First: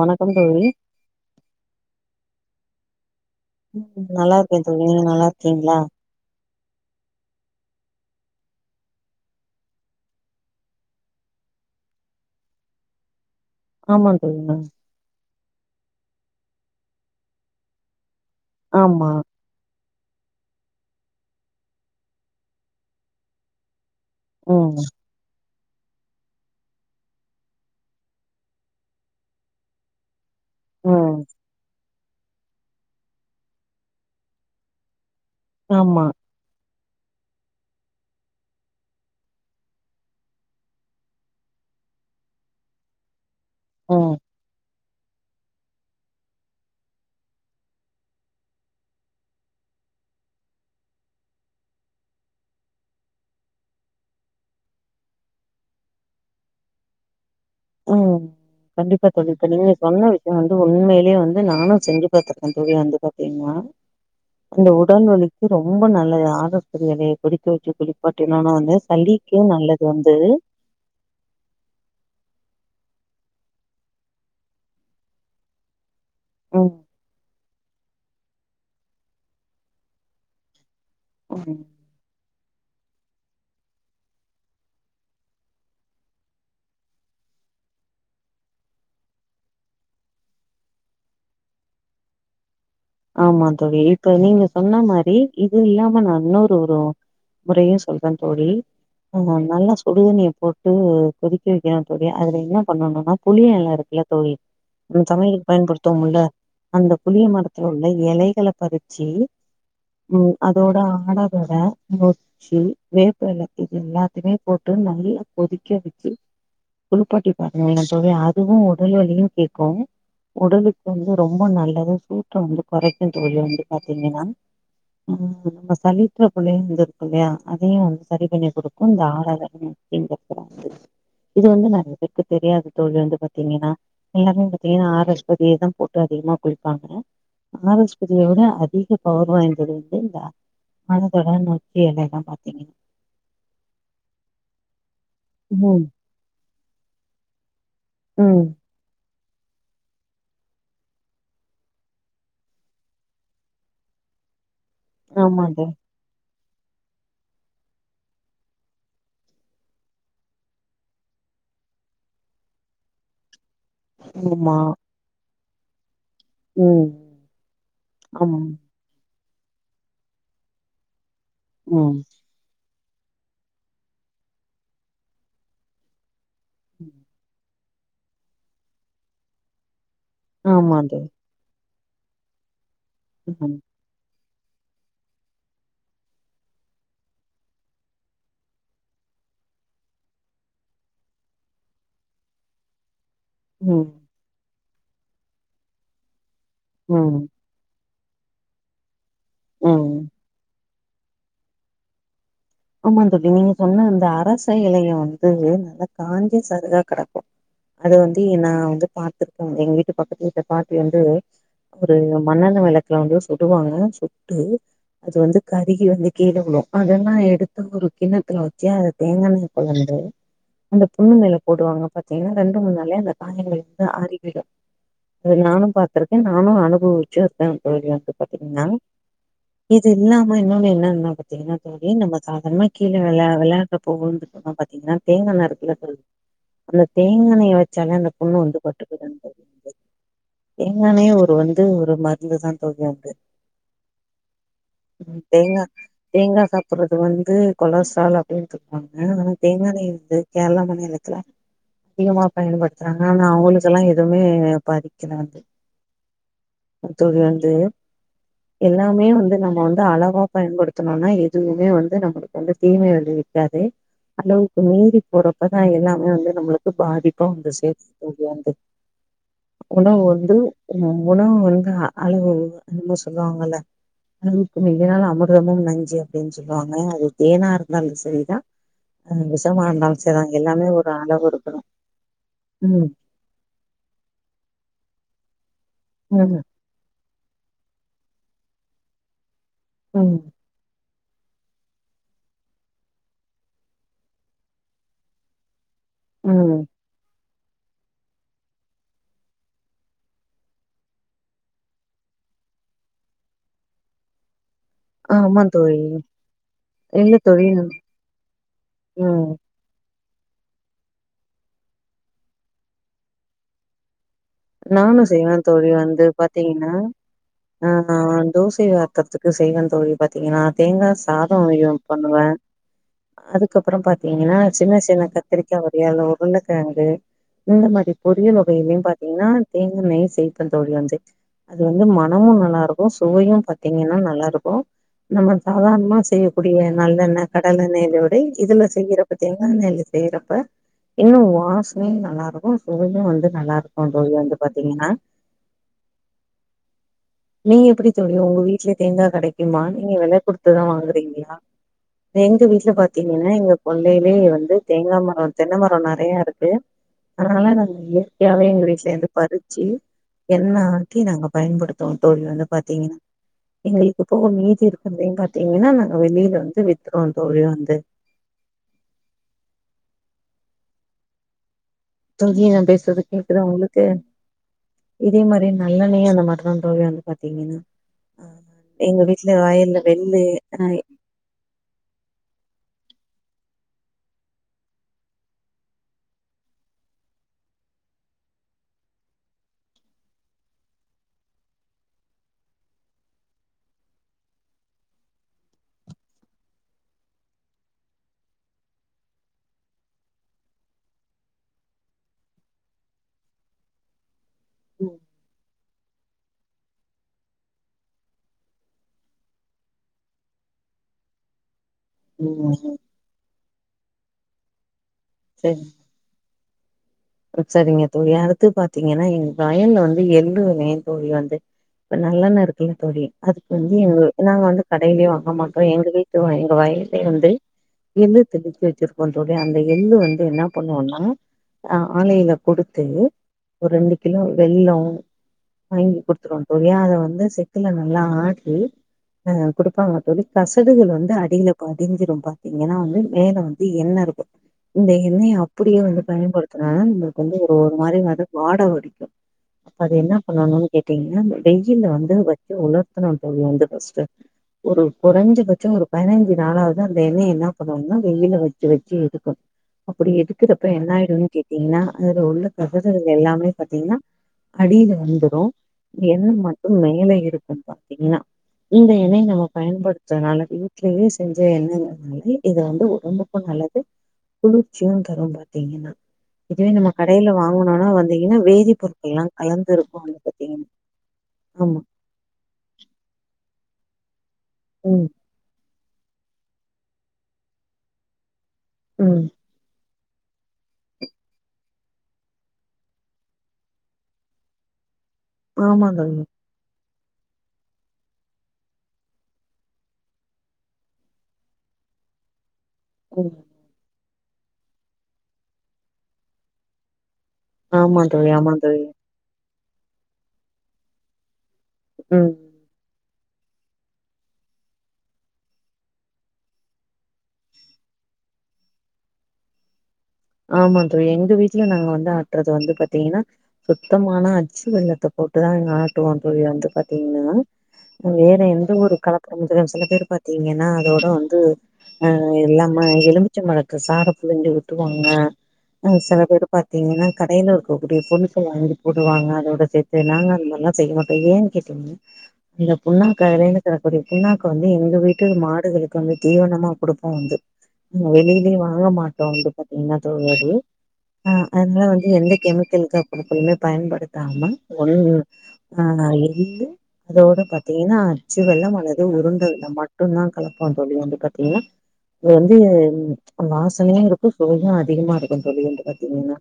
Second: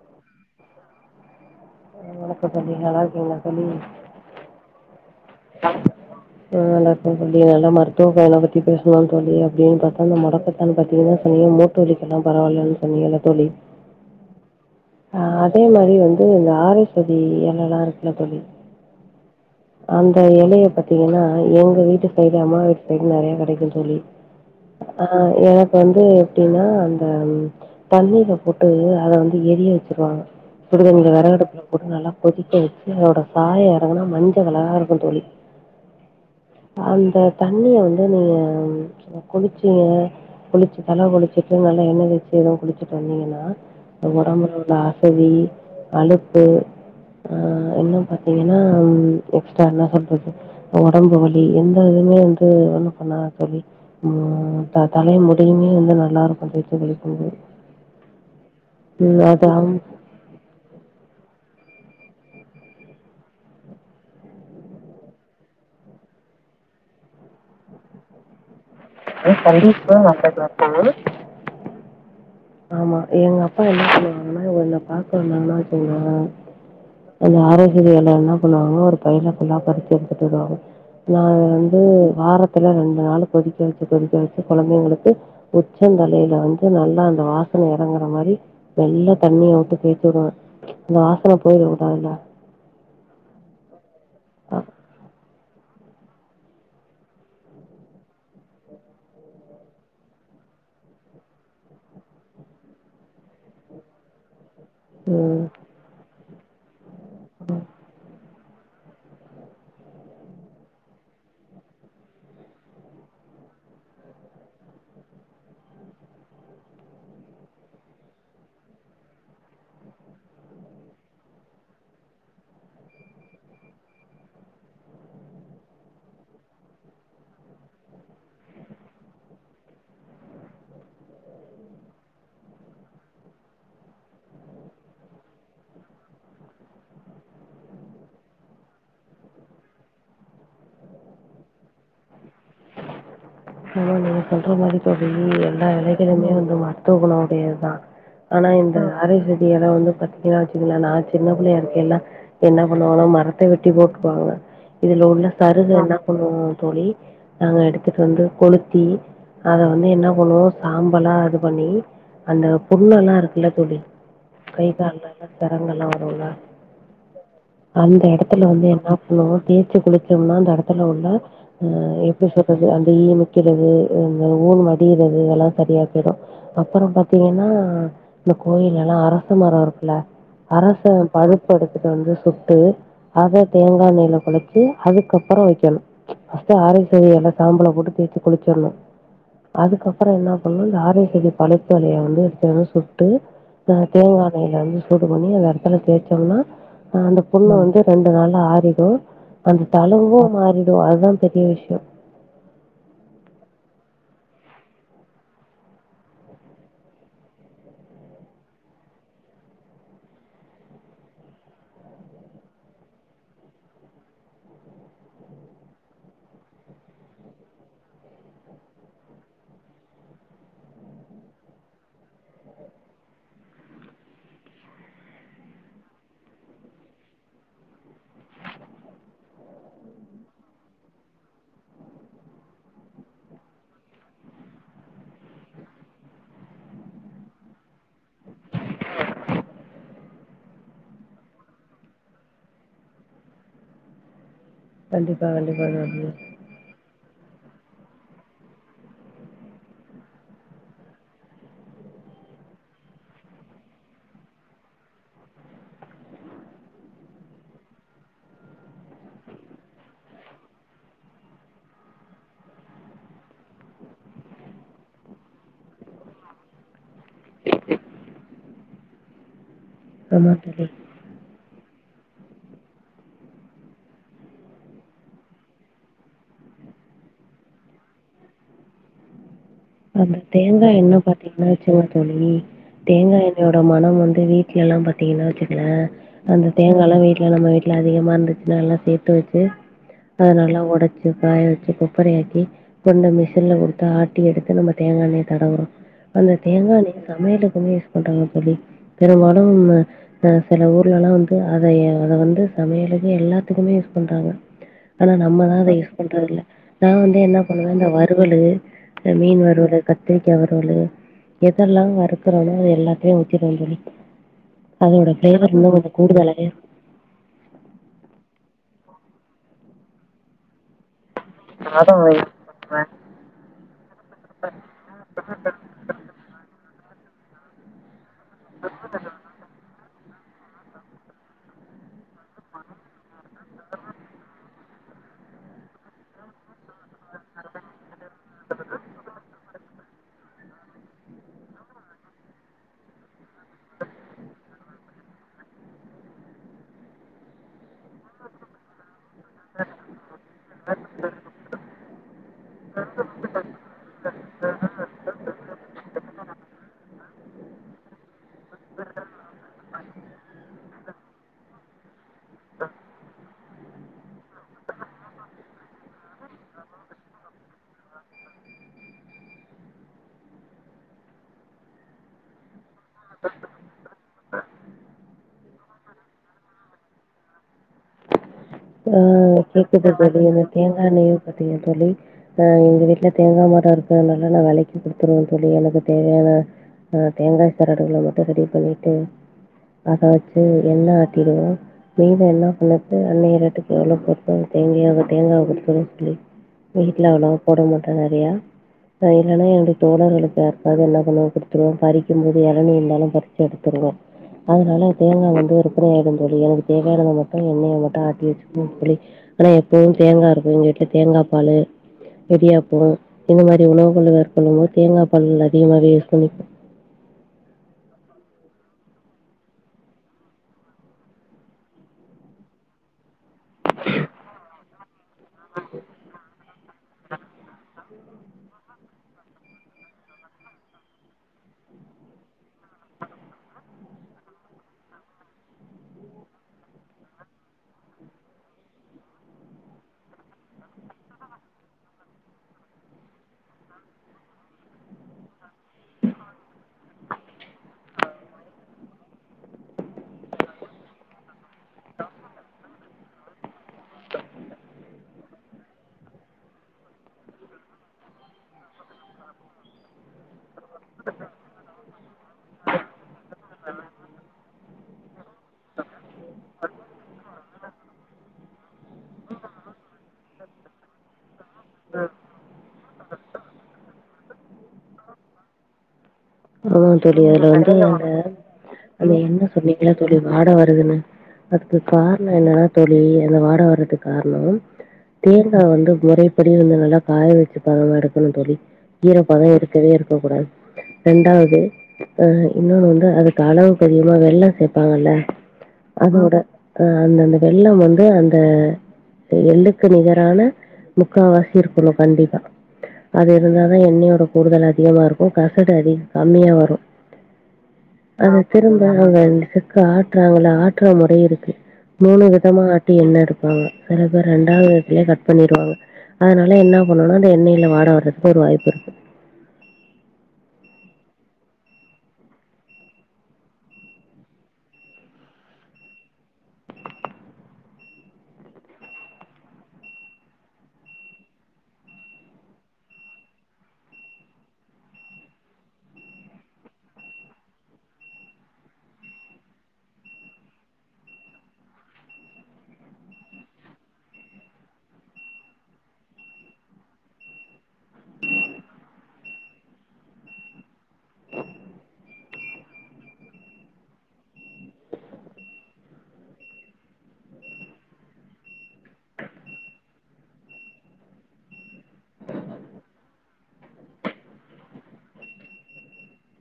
வணக்கம் தோழி அ வணக்கம் தோழி நல்லா இருக்கீங்களா தோழி ம் நல்லா இருக்கே தோழி நீங்க நல்லா இரு ஆ அ நல்லா இருக்கே தோழி நல்ல மருத்துவ பயன பத்தி பேசணுனு தோழி அப்டின்னு பாத்தா அந்த முடக்கத்தான் பாத்தீங்கன்னா சனிய தோழிக்கெல்லா பரவால்லன்னு சொன்னிங்கல்ல தோழி ஆமா தோழி நா சொ அதே மாரி வந்து இந்த ஆர் எஸ்பதி எலல்லா இருக்குல தோழி ஆமா அந்த இலைய பாத்தீங்கன்னா எங்க வீட்டு சைடு அம்மா வீட்டு சைடு நிறைய கிடைக்கு தோழி ம் ஆ எனக்கு வந்து எப்டின்னா அந்த தண்ணீல போட்டு அத வந்து எரிய வச்சிருவாங்க சுடுதண்ணில ம் வெறகடுப்புல போட்டு நல்லா கொதிக்க வச்சு அதோட சாயோ எறங்குனா மஞ்சக் கலரா இருக்கு தோழி ஆமா அந்த தண்ணிய வந்து நீங்க குளிச்சிங்க குளிச்சு தல குளிச்சிட்டு நல்லா எண்ணெ வச்சு எதுவு குளிச்சுட்டு வந்திங்கன்னா ம் அ ஒடம்பு நல்லா சளி அழுப்பு இன்னு பாத்தீங்கன்னா எக்ஸ்ட்ரா என்ன சொல்றது உடம்பு வலி எந்த இதுவுமே வந்து ஒன்னு பண்ணாது தோழி ம் தலை முடியுமே வந்து நல்லா இருக்கு தேச்சு குளிக்கும்போது ம் கண்டிப்பா ம் தோழி அது இப்ப நீங்க அவுங் சொன்ன யோ வந்து உண்மையிலேயே வந்து நானு செஞ்சு பாத்திருக்கே தோழி வந்து பாத்தீங்கன்னா அந்த உடல் வலிக்கு ரொம்ப நல்லது ஆர் எஸ்பதி எலையை கொதிக்கவச்சு குளிப்பாட்டினோன்னா வந்து சளிக்கு நல்லது வந்து ஆ ஆமா எங்க அப்பா என்ன பண்ணுவாங்கன்னா என்ன பாக்க வந்தாங்கனா வெச்சுக்கங்களே ம் அந்த ஆர் எஸ் பதி எல என்ன பண்ணுவாங்க ஒரு பையில ஃபுல்லா பறிச்சு எடுத்துட்டு வருவாங்க நா ம் வந்து வார ல ரெண்டு நாள் கொதிக்க வச்சு கொதிக்க வச்சு குழந்தைங்களுக்கு உச்சந்தலையில வந்து நல்லா அந்த வாசன இறங்குற மாரி நல்லா தண்ணிய விட்டு தேச்சு விடுவே அந்த வாசன போயிரு உடல்ல ஆமா தோழி இப்ப நீங்க சொன்ன மாரி இது இல்லாம நா இன்னொரு ஒரு முறையு சொல்றன் தோழி நல்லா சுடுதண்ணிய போட்டு கொதிக்க வெக்கணு தோழி அதுல என்ன பண்ணனும்னா புளி எல இருக்குல்ல தோழி நம் ம் சமயலுக்கு பயன்படுத்துவம்ல்ல அந்த புளிய மர துள்ள எலைகள பறிச்சு ம் அதோட [unintelligible] ச்சு வேப்ப எல இது எல்லாத்திமே போட்டு நல்லா கொதிக்க வெச்சு குளிப்பாட்டி பாருங்க சொல்றே அதுவு உடல் வலியு கேக்கு உடலுக்கு வந்து ரொம்ப நல்லது சூட்ட வந்து கொறைக்கு தோழி வந்து பாத்தீங்கன்னா ம் இப்போ [unintelligible] அதயு வந்து சரி பண்ணி குடுக்கு இந்த ஆரர [inaudible] இது வந்து நறய பேருக்கு தெரியாது தோழி வந்து பாத்தீங்கன்னா எல்லாருமே பாத்தீங்கன்னா ஆரஸ்பதியேதா போட்டு அதிகமா குளிப்பாங்க ஆரஸ்பதியவிட அதிக பவர் வாய்ந்தது வந்து இந்த [unintelligible] நொச்சி எல எல்லாம் பாத்தீங்க ஆமா நீங்க சொல்ற மாரி தோழி எல்லா ம் எலைகளுமே வந்து மருத்துவ குண உடையது தான் ம் ஆனா இந்த ஆரஸ்பதி எல வந்து பாத்தீங்கன்னா சின்னதுல நா சின்ன புள்ளையா இருக்கயில என்னா பண்ணுவாங்கன்னா மரத்த வெட்டி போட்டுவாங்க இதுல உள்ள ஆமா சருக தோழி என்ன பண்ணுவோ தோழி நாங்க எடுத்துட்டு வந்து கொளுத்தி அத வந்து என்ன பண்ணுவோ சாம்பலா இது பண்ணி அந்த புண்ணுலா இருக்குல தோழி ஆமா கை கால்லல்லா சரங்குல்லா வருல ம் அந்த ஆமா எடத்துல வந்து என்னா பண்ணுவோ தேச்சு குளிச்சம்னா அந்த எடத்துல உள்ள அ ம் எப்டி சொல்றது அந்த ஈ க்கிறது இந்த ஊல் வடியுறது இதெல்லா சரியா போய்டு அப்பறப் பாத்தீங்கன்னா இந்த கோயிலல்லா அரச மரோ இருக்குல்ல ஆமா அரச தோழி பழுப்பெடுத்துட்டு வந்து சுட்டு ஆத ம் தேங்கா எண்ணைல கொழ பி அதுக்கப்பறோ வெக்கணு ஃபர்ஸ்ட்டு ஆரஸ்வதீ எல சாம்பள போட்டு தேச்சு குளிச்சர்ணு அதுக்கப்பறோ என்னா பண்ணு இந்த ஆர செடி பழுத்த எலய வந்து எடுத்து சுட்டு அஹ் ம் தேங்கா எண்ணெய்ல வந்து சூடு பண்ணி அந்த எடத்துல தேச்சம்னா அஹ் ம் அந்த புண்ணு வந்து ரெண்டு நாள்ல ஆறிடு அந்த ம் தலும்பு மாறிடு அதுதா பெரிய விஷ்யோ ஆமாந் தோழி நீங்க சொன்ன அந்த அரச எலைய வந்து நல்லா காஞ்ச சருகா கடக்கு அது வந்து நா வந்து பாத்திருக்கோ எங்க வீட்டு பக்கத்து வீட்டு பாட்டி வந்து ஒரு மண்ணெண்ண வெளக்குலா வந்து சுடுவாங்க சுட்டு அது வந்து கருகி வந்து கீழ விழு அதல்லா எடுத் து ஒரு கிண்ணத்துல வச்சு அத தேங்கெண்ணய கலந்து அந்த புண்ணு மேல போடுவாங்க பாத்தீங்கனா ரெண்டு மூண் நாளே அந்த காயங்கள் வந்து அறிவிடு அது நானு பாத்துருக்க நானு அனுபவிச்சு இருக்க தோழி வந்து பாத்தீங்ன்னா இது இல்லாம இன்னொன்னு என்ன என்ன பாத்தீங்கன்னா தோழி நம்ம சாதார்ணமா கீழ விளா விளாடுறப்போ [unintelligible] பாத்தீங்கன்னா தேங்காண்ண இருக்குல தோழி அந்த தேங்கெண்ணய வெச்சாலே அந்த புண்ணு வந்து [unintelligible] தேங்கெண்ணயே ஒரு வந்து ஒரு மருந்துதா தோழி அது ம் கண்டிப்பா தேங்கா கண்டிப்பா தோழி தேங்கா சப் ட்டு வந்து கொலஸ்ட்ரால் அப்டின்ட்டுக்வாங்க ஆனா தேங்கெண்ணய வந்து கேரளா மாநிலத்துல அதிகமா பயன்படுத்துறாங்க ஆனா அவுங்களுக்கெல்லா எதுவுமே பாதிக்கல வந்து தோழி வந்து எல்லாமே வந்து நம்ம வந்து அழவா பயன்படுத்துணோம்னா எதுவுமே வந் ந்து நம்மளுக்கு வந்து தீமை விழைவிக்காது அளவுக்கு மீறி போறப்பதா எல்லாமே வந்து நம்மளுக்கு பாதிப்பா வந்து சேர்த்து முடியறது உணவு வந்து ஆமா தோழி உ உணவு வந்து அளவு என்னமோ சொல்லுவாங்கல்ல அளவுக்கு மீறினால் அமிர்தமும் நஞ்சு அப்டின் சொல் லுவாங்க அது தேனா இருந்தாலு சரிதான் ஆ விஷமா இருந்தா அந்த தேங்கா எண்ண பாத்தீங்கன்னா வச்சுங்க தோழி ம் தேங்கா எண் இதோட மன வந்து வீட்டு்லல்லா பாத்தீங்கன்னா வச்சுக்கல ம் அந்த தேங்காலா வீட்ல நம்ம வீட்ல அதிகமா இருந்துச்னா நல்லா சேத்து வச்சு அத ம் நல்லா ஒடச் சு காய வச்சு கொப்பரயாக்கி கொண்டு மிஷின்ல கொடுத்து ஆட்டி எடுத்து நம்ம தேங்காண்ணய தடவுறோ அந்த ம் தேங்காயெண்ணய சமையலுக்குமே யூஸ் பண்றாங்க தோழி பெரும்பாலு நம ம சில ஊர்லல்லாம் வந்து அதய அத வந்து சமையலுக்கு எல்லாத்துக்குமே யூஸ் பண்றாங்க ஆனா ஆமா நம்ம தா அதை தோழி யூஸ் பண்ணுறதில்லை நா இல்ல வந்து என்ன தோழி பண்ணுவே இந்த வறுவலு ம் மீன் வறுவலு கத்திரிக்கா வறுவலு எதெல்லா வறுக்குறேனோ எல்லாத்தையு ஊத்திட்டு வந்து நானு செய்வே தோழி வந்து கூடுதலாவே இருக்கும். பாத்தீங்கன்னா ஆ தோசய வார்க் றதுக்கு செய்வே தோழி பாத்தீங்கன்னா தேங்காச் சாதயோ பண்ணுவே அதுக்கப்றோ பாத்தீங்கன்னா சின்ன சின்ன கத்திரிக்காவ ஏ உருண்டக்கழங்கு இந்த மாரி பொரியல் வகையிலியு பாத்தீங்கன்னா தேங்காண்ணையு சேப்ப தோழி வந்து அது வந்து மனமு நல்லாருக்கு ஓ சுவையு பாத்தீங்கன்னா நல்லா இருக்கு நம்ம சாதாரணமா செய்யக்கூடிய நல்லெண்ண கடலெண்ணெயோடு இதுல செய்யறப்ப தேங்காண்ணெய்ல செய்யறப்பை இன்னு வாசனையு நல்லாருக்கு சுவையு வந்து நல்லாருக்கு தோழி வந்து பாத்தீங்கன்னா நீ எப்டி தோழி உங்க வீட்ல தேங்கா கெடக்குமா நீங்க வில குடுத்துதா வாங்குறீங்ளா எங்க வீட்ல பாத்தீங்கன்னா எங்க கொள்ளைலே வந்து தேங்கா மரோ தென்ன மரோ நெறயாருக்கு அதனாலதா நாங்க இயற்கையாவே எங்க வீட்லந்து பறிச்சு எண்ண ஆக்கி நாங்க பயப்படுத் தோ தோழி வந்து பாத்தீங்கன்னா எங்களுக்கு போக மீதிருக்க தேங்கா பாத்தீங்கன்னா நாங்க வெளில வந்து வித்து ருவோ தோழி வந்து தோதி நா பேசுறது கேக்குதா உங்களுக்கு இதே மாரி நல்லண்ணயா எண்ண மாற்றலாம் தோழி வந்து பாத்தீங்கன்னா அ ஆ கேக்குது தொழி எனய ஆ தேங்காண்ணய பாத்திங்க தொழி ஆ எங்க வீட்ல தேங்கா மரோ இருக்றனால நா வெலக்கி குடுத்துருவே தொழி எனக்கு தேவயான ஆ தேங்காய் சரடுகள மட்டு ரெடி பண்ணிட்டு அத வச்சு எண்ண ஆட்டிடுவோ மீத என்ன பண்ணுட்டு அன்னைய ரேட் டுக்கு எவ்வளோ [unintelligible] வெளிக்கெல்லா அவ்ளோ போட மாட்டோ நெறயா அது இல்லன்னா எனுடைய தோழர்களுக்கு யாருக்காவது இல்லாதங்களுக்கு குடுத்துருவோ பறிக்கும்போது எளநி இருந்தாலு பறிச்சி எடுத்துருவோ அதனால தேங்கா வந்து விற்பன ஆயிடு தோழி எனக்கு தேவயானது மட்டு எண்ணய மட்டு ஆட்டி வச்சு ம் தொழி ஆனா எப்பவும் தேங்காருக்கு எங்க வீட்ல தேங்கா பாலு ம் இடியாப்போ இந்த மாரி உணவுகள மேற்கொள்ளும்போது தேங்கா பால் சரி அதிகமாவே யூஸ் பண்ணிப்போ சரிங்க தோழி அடுத்து பாத்தீங்கன்னா எங்க வயல்ல வந்து எள்ளு [unintelligible] தோழி வந்து இப்ப நல்லண்ண இருக்குல்ல தோழி அதுக்கு வந்து எங்க நாங்க வந்து கடையில வாங்க மாட்டோ எங்க வீட் எங்க வயல்லே வந்து எள்ளு தெளிச்சு வச்சிருக்கோ தொழி அந்த எள்ளு வந்து என்னா பண்வோன்னா ஆலைல குடுத்து ஒரு ரெண்டு கிலோ வெல்லோ வாங்கி குடுத்ருவோ தோழி அத வந்து செக்குல நல்லா ஆட்டி அ குடுப்பாங்க தோழி கசடுகள் வந்து அடில படிஞ்சிரு பாத்தீங்கன்னா வந்து மேல வந் து எண்ண இருக்கு இந்த எண்ணய அப்டியே வந்து பயன்படுத் துனா நமளுக்கு வந்து ஒரு ஒரு மாரி வந்து வாட அடிக்கு அத என்ன பண்ணனு கேட்டீங்கன்னா வெய்யில்ல வந்து வச்சு உலர்த்தணு தோழி வந்து ஃபஸ்ட்டு ஒரு கொறஞ்சபட்சோ ஒரு பைனஞ்சு நாளாவது அந்த எண்ணய என்ன பண்ணனுன்னா வெயில்ல வச்சு வச்சு எடுக்கணு அப்டி எடுக்றப்ப என்னாயிடுனு கேட்டீங்கன்னா அது உள்ள கசடுகள் எல்லாமே பத்தீங்னா அடில வந்துடு எண்ண மட்டு மேல இருக்கும் பாத்தீங்னா இந்த எண்ணைய நம்ம பயன்படுத்றனால வீட்லயே செஞ்ச எண்ணங்ற மாரி இத வந்து ஒடம்புக்கு ரொம்ப நல்லது குளிர்ச்சியு தரு பாத்தீங்கன்னா இதுவே ஆமா நம்ம தொழி கடையில அதுல வந்து வாங்கணும்னா நீங்க வந்தீங்கன்னா அந்த வேதிப்பொருட்கள் எல்லாம் எண்ண கலந்து சொன்னீங்கள்ல இருக்கும் தோழி அதுல வாட பாத்தீங்கன்னா வருதுன்னு அதுக்கு ஆமா காரணோ என்னன்னா தோழி அந்த வாட வர்றதுக்கு கார்ண ம் தேங்கா வந்து மொறைப்படி வந்து நல்லா காய வச்ச பதமா எடுக்கணு தோழி ம் ஈரப்பதம் இரு க்கவே ர்க்க கூடாது ரெண்டாவது அ இன்னொன்னு வந்து அதுக்கு அளவுக்கதிகமா வெல்ல சேப்பாங்கல்ல ஆமா தோழி அதோட அ அந்தந்த வெல்ல வந்து அந்த எள்ளுக்கு நிகரான முக்காவாசி இருக்கணு கண்டிப்பா அது ம் இருந்தாதா எண்ணயோட கூடுதல் அதிகமா இருக்கு கசடு அதி கம்மியா வரும் ஆமா தோழி அதத் ஆமா தோழி திரும்ப அவங் [unintelligible] ஆட்றாங்கல ஆட்டுற முறை இருக்கு மூணு ம் விதமா ஆட் எண்ண எடுப்பாங்க சில பேர் ரெண்டாவது எடத்துலயே கட் பண்ணிருவாங்க அதனால என்ன பண்ணனுனா அந்த எண்ணயில வாட வர்றதுக்கு ஒரு வாய்ப்புருக்கு ஆமா தோழி எங்க வீட்ல நாங்க வந்து ஆட்றது வந்து பாத்தீங்கனா சுத்தமான அச்சு வெள்ளத்த போட்டுதா இங்க ஆட்டுவோ தோழி வந்து பாத்தீங்கனா வேற எந்த ஒரு கலப்படோ இருக்காது சில பேர் பாத்தீங்கன்னா அதோட வந்து அ எல்லாம எலுமிச்சம் பழத்து சார புழுஞ்சி உட்ருவாங்க ம் செல பேரு பாத்தீங்கன்னா கடையில இருக்கக்கூடிய பொருட்கள வாங்கி போடுவாங்க அதோட சேத் து நாங்க அந்த மாரிலா செய்ய மாட்டோ ஏன் கேட்டீங்கனா இந்த புண்ணாக்க அதுலேந்து கெடைக்கக்கூடிய புண்ணாக்க வந்து எங்க வீட்டு மாடுகளுக்கு வந்து தீவனமா குடுப் உண்டு வெளியிலயே வாங்க மாட்டோ உண்டு எல்லா தெர்யாது ஆ அதுனால வந்து எந்த கெமிக்கல் க டுக்கணுமே பயன்படுத்தாம ஒண்ண ஆஎள்ளு அதோட பாத்தீங்கனா அச்சு வெல்லம் அல்லது உருண்ட வெல்லம் மட்டுந்தா கலப்போ தோழி வந்து பாத்தீங்னா இது வந்து ம் வாசனையா இருக் கு சுவையு அதிகமா இருக்கும் தோழி என்று பாத்தீங்கனா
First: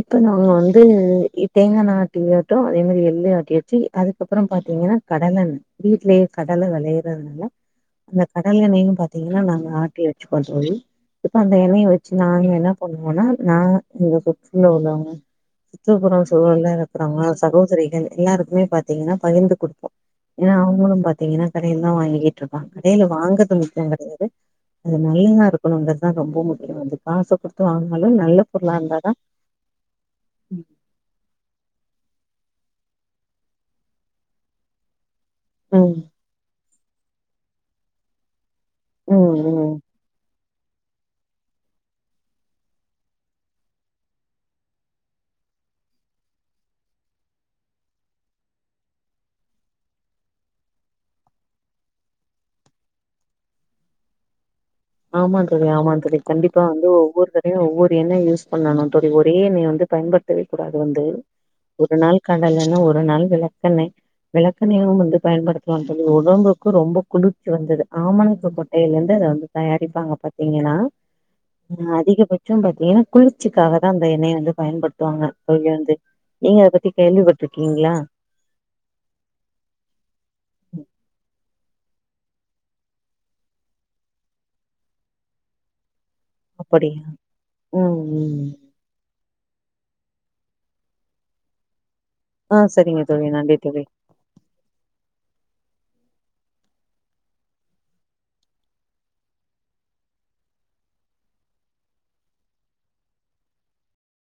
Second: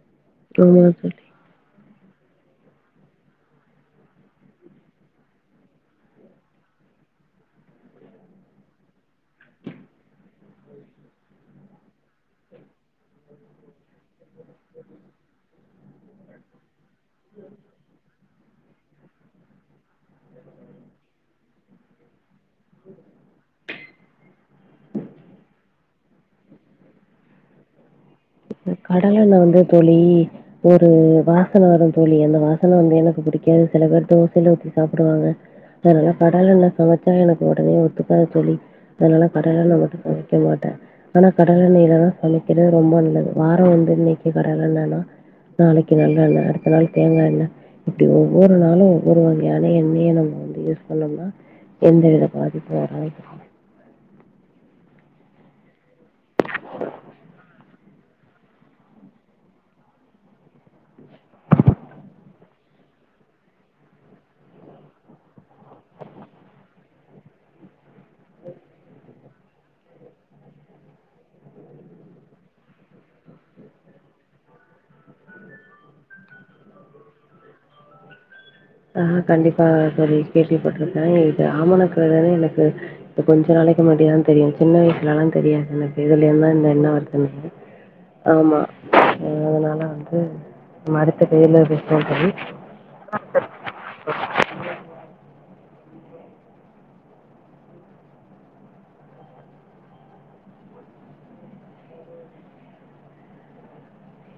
இப்ப நாங்க வந்து ஆமா எப் தேங்காண்ண ஆட்டி ஆட்டோ அதே மாதிரி எள்ளும் ஆட்டியாச்சு அதுகப்பறோ பார்த்தீங்கனா கடலெண் வீட்லேயே கடல வெளையுறதுனால அந்த கடல எண்ணையு பாத்தீங்கனா நாங்க ஆட்டி வச்சுக்குவோ தோழி இப்ப அந்த எண்ணைய வச்சு நாங்க என்ன பண்ணுவோம்னா நா எங்க சுற்றுல உள்ளவங்க சுத்திப்புறோ சூழல்ல இருக்குறவங்க சகோதரிகள் எல்லாருக்குமே பாத்தீங்கனா பகிர்ந்து குடுப்போ ஏன்னா அவங்களு பாத்தீங்கனா கடையில் தா வாங்கிகிட் இருபாங்க கடையில வாங்கறது மட்டு கெடையாது அது நல்லதா இருக்கனுங்கறதுதா ரொம்ப முக்கியோ அது காசக் கொடுத்து வாங்கினாலு நல்ல பொருளா இருந்தாதா கடலெண்ண வந்து தோழி ஒரு வாசன வருந்தோழி அந்த வாசன வந்து எனக்கு புடிக்காது சில பேரு தோசையில ஊத்தி சாப்டுவாங்க அதனால கடலெண்ணல சமச்சா எனக்கு ஒடனே ஒத்துகாது தோழி அதனால ம் கடலெண்ண ம் மட்டு சம மக்க மாட்டே ஆனா கடலெண்ணையில தா சமைகிறது ரொம்ப நல்லது வாரோ வந்து இன்னைக்கு கடலெண்ணனா நாளைக்கு நல்லெண்ண அடுத்த நாள் தேங்கா எண்ண இப்டி ஒவ்வொரு நாளு ஒவ்வொரு வகையான எண்ணெய நம்ம வந்து யூஸ் பண்ணோம்னா எந்தவித பாதிப்பு வராது ஆமாந் தோழி ஆமாந் தோழி கண்டிப்பா வந்து ஒவ்வொரு தடவையு ஒவ்வொரு எண்ணெய யூஸ் பண்ணணு தோழி ஒரே எண்ணெய வந்து பயன்படுத் தவே கூடாது வந்து ஒரு நாள் கடலெண்ணெ ஒரு நாள் வெளக்கெண்ணெ வெளக்கெண்ணெயு வந்து பயன்படுத் தனு தோழி உடம்புக்கு ரொம்ப குளிர்ச்சி வந்தது ஆமணக்கு கொட்டையில இருந்து அத வந்து தயாரிப்பாங்க பாத்தீங்கனா அதிகபட்சோ பாத்தீங்கனா குளிர்ச்சிகாக தா அந்த எண்ணெய வந்து பயன்படுத்துவாங்க அதுலேந்து நீங்க அத பத்தி கேள்விபட்ருக்கீங்ளா ஆ கண்டிப்பா தோழி கேள்விபட்ருக்கே இது ஆமணக்குனாலே எனக்கு இப்ப கொஞ்ச நாளைக்கு முன்னாடி தா தெரியு சின்ன வயசுலலா தெரியாதுல்ல இதுலந்தா இந்த எண்ண அப்படியா வர்துனு ம் ம் ஆமா அதுனால வந்து மரத்து வெயில்ல வெப்போ தோழி ஆ செரிங்க தோழி நன்றி தோழி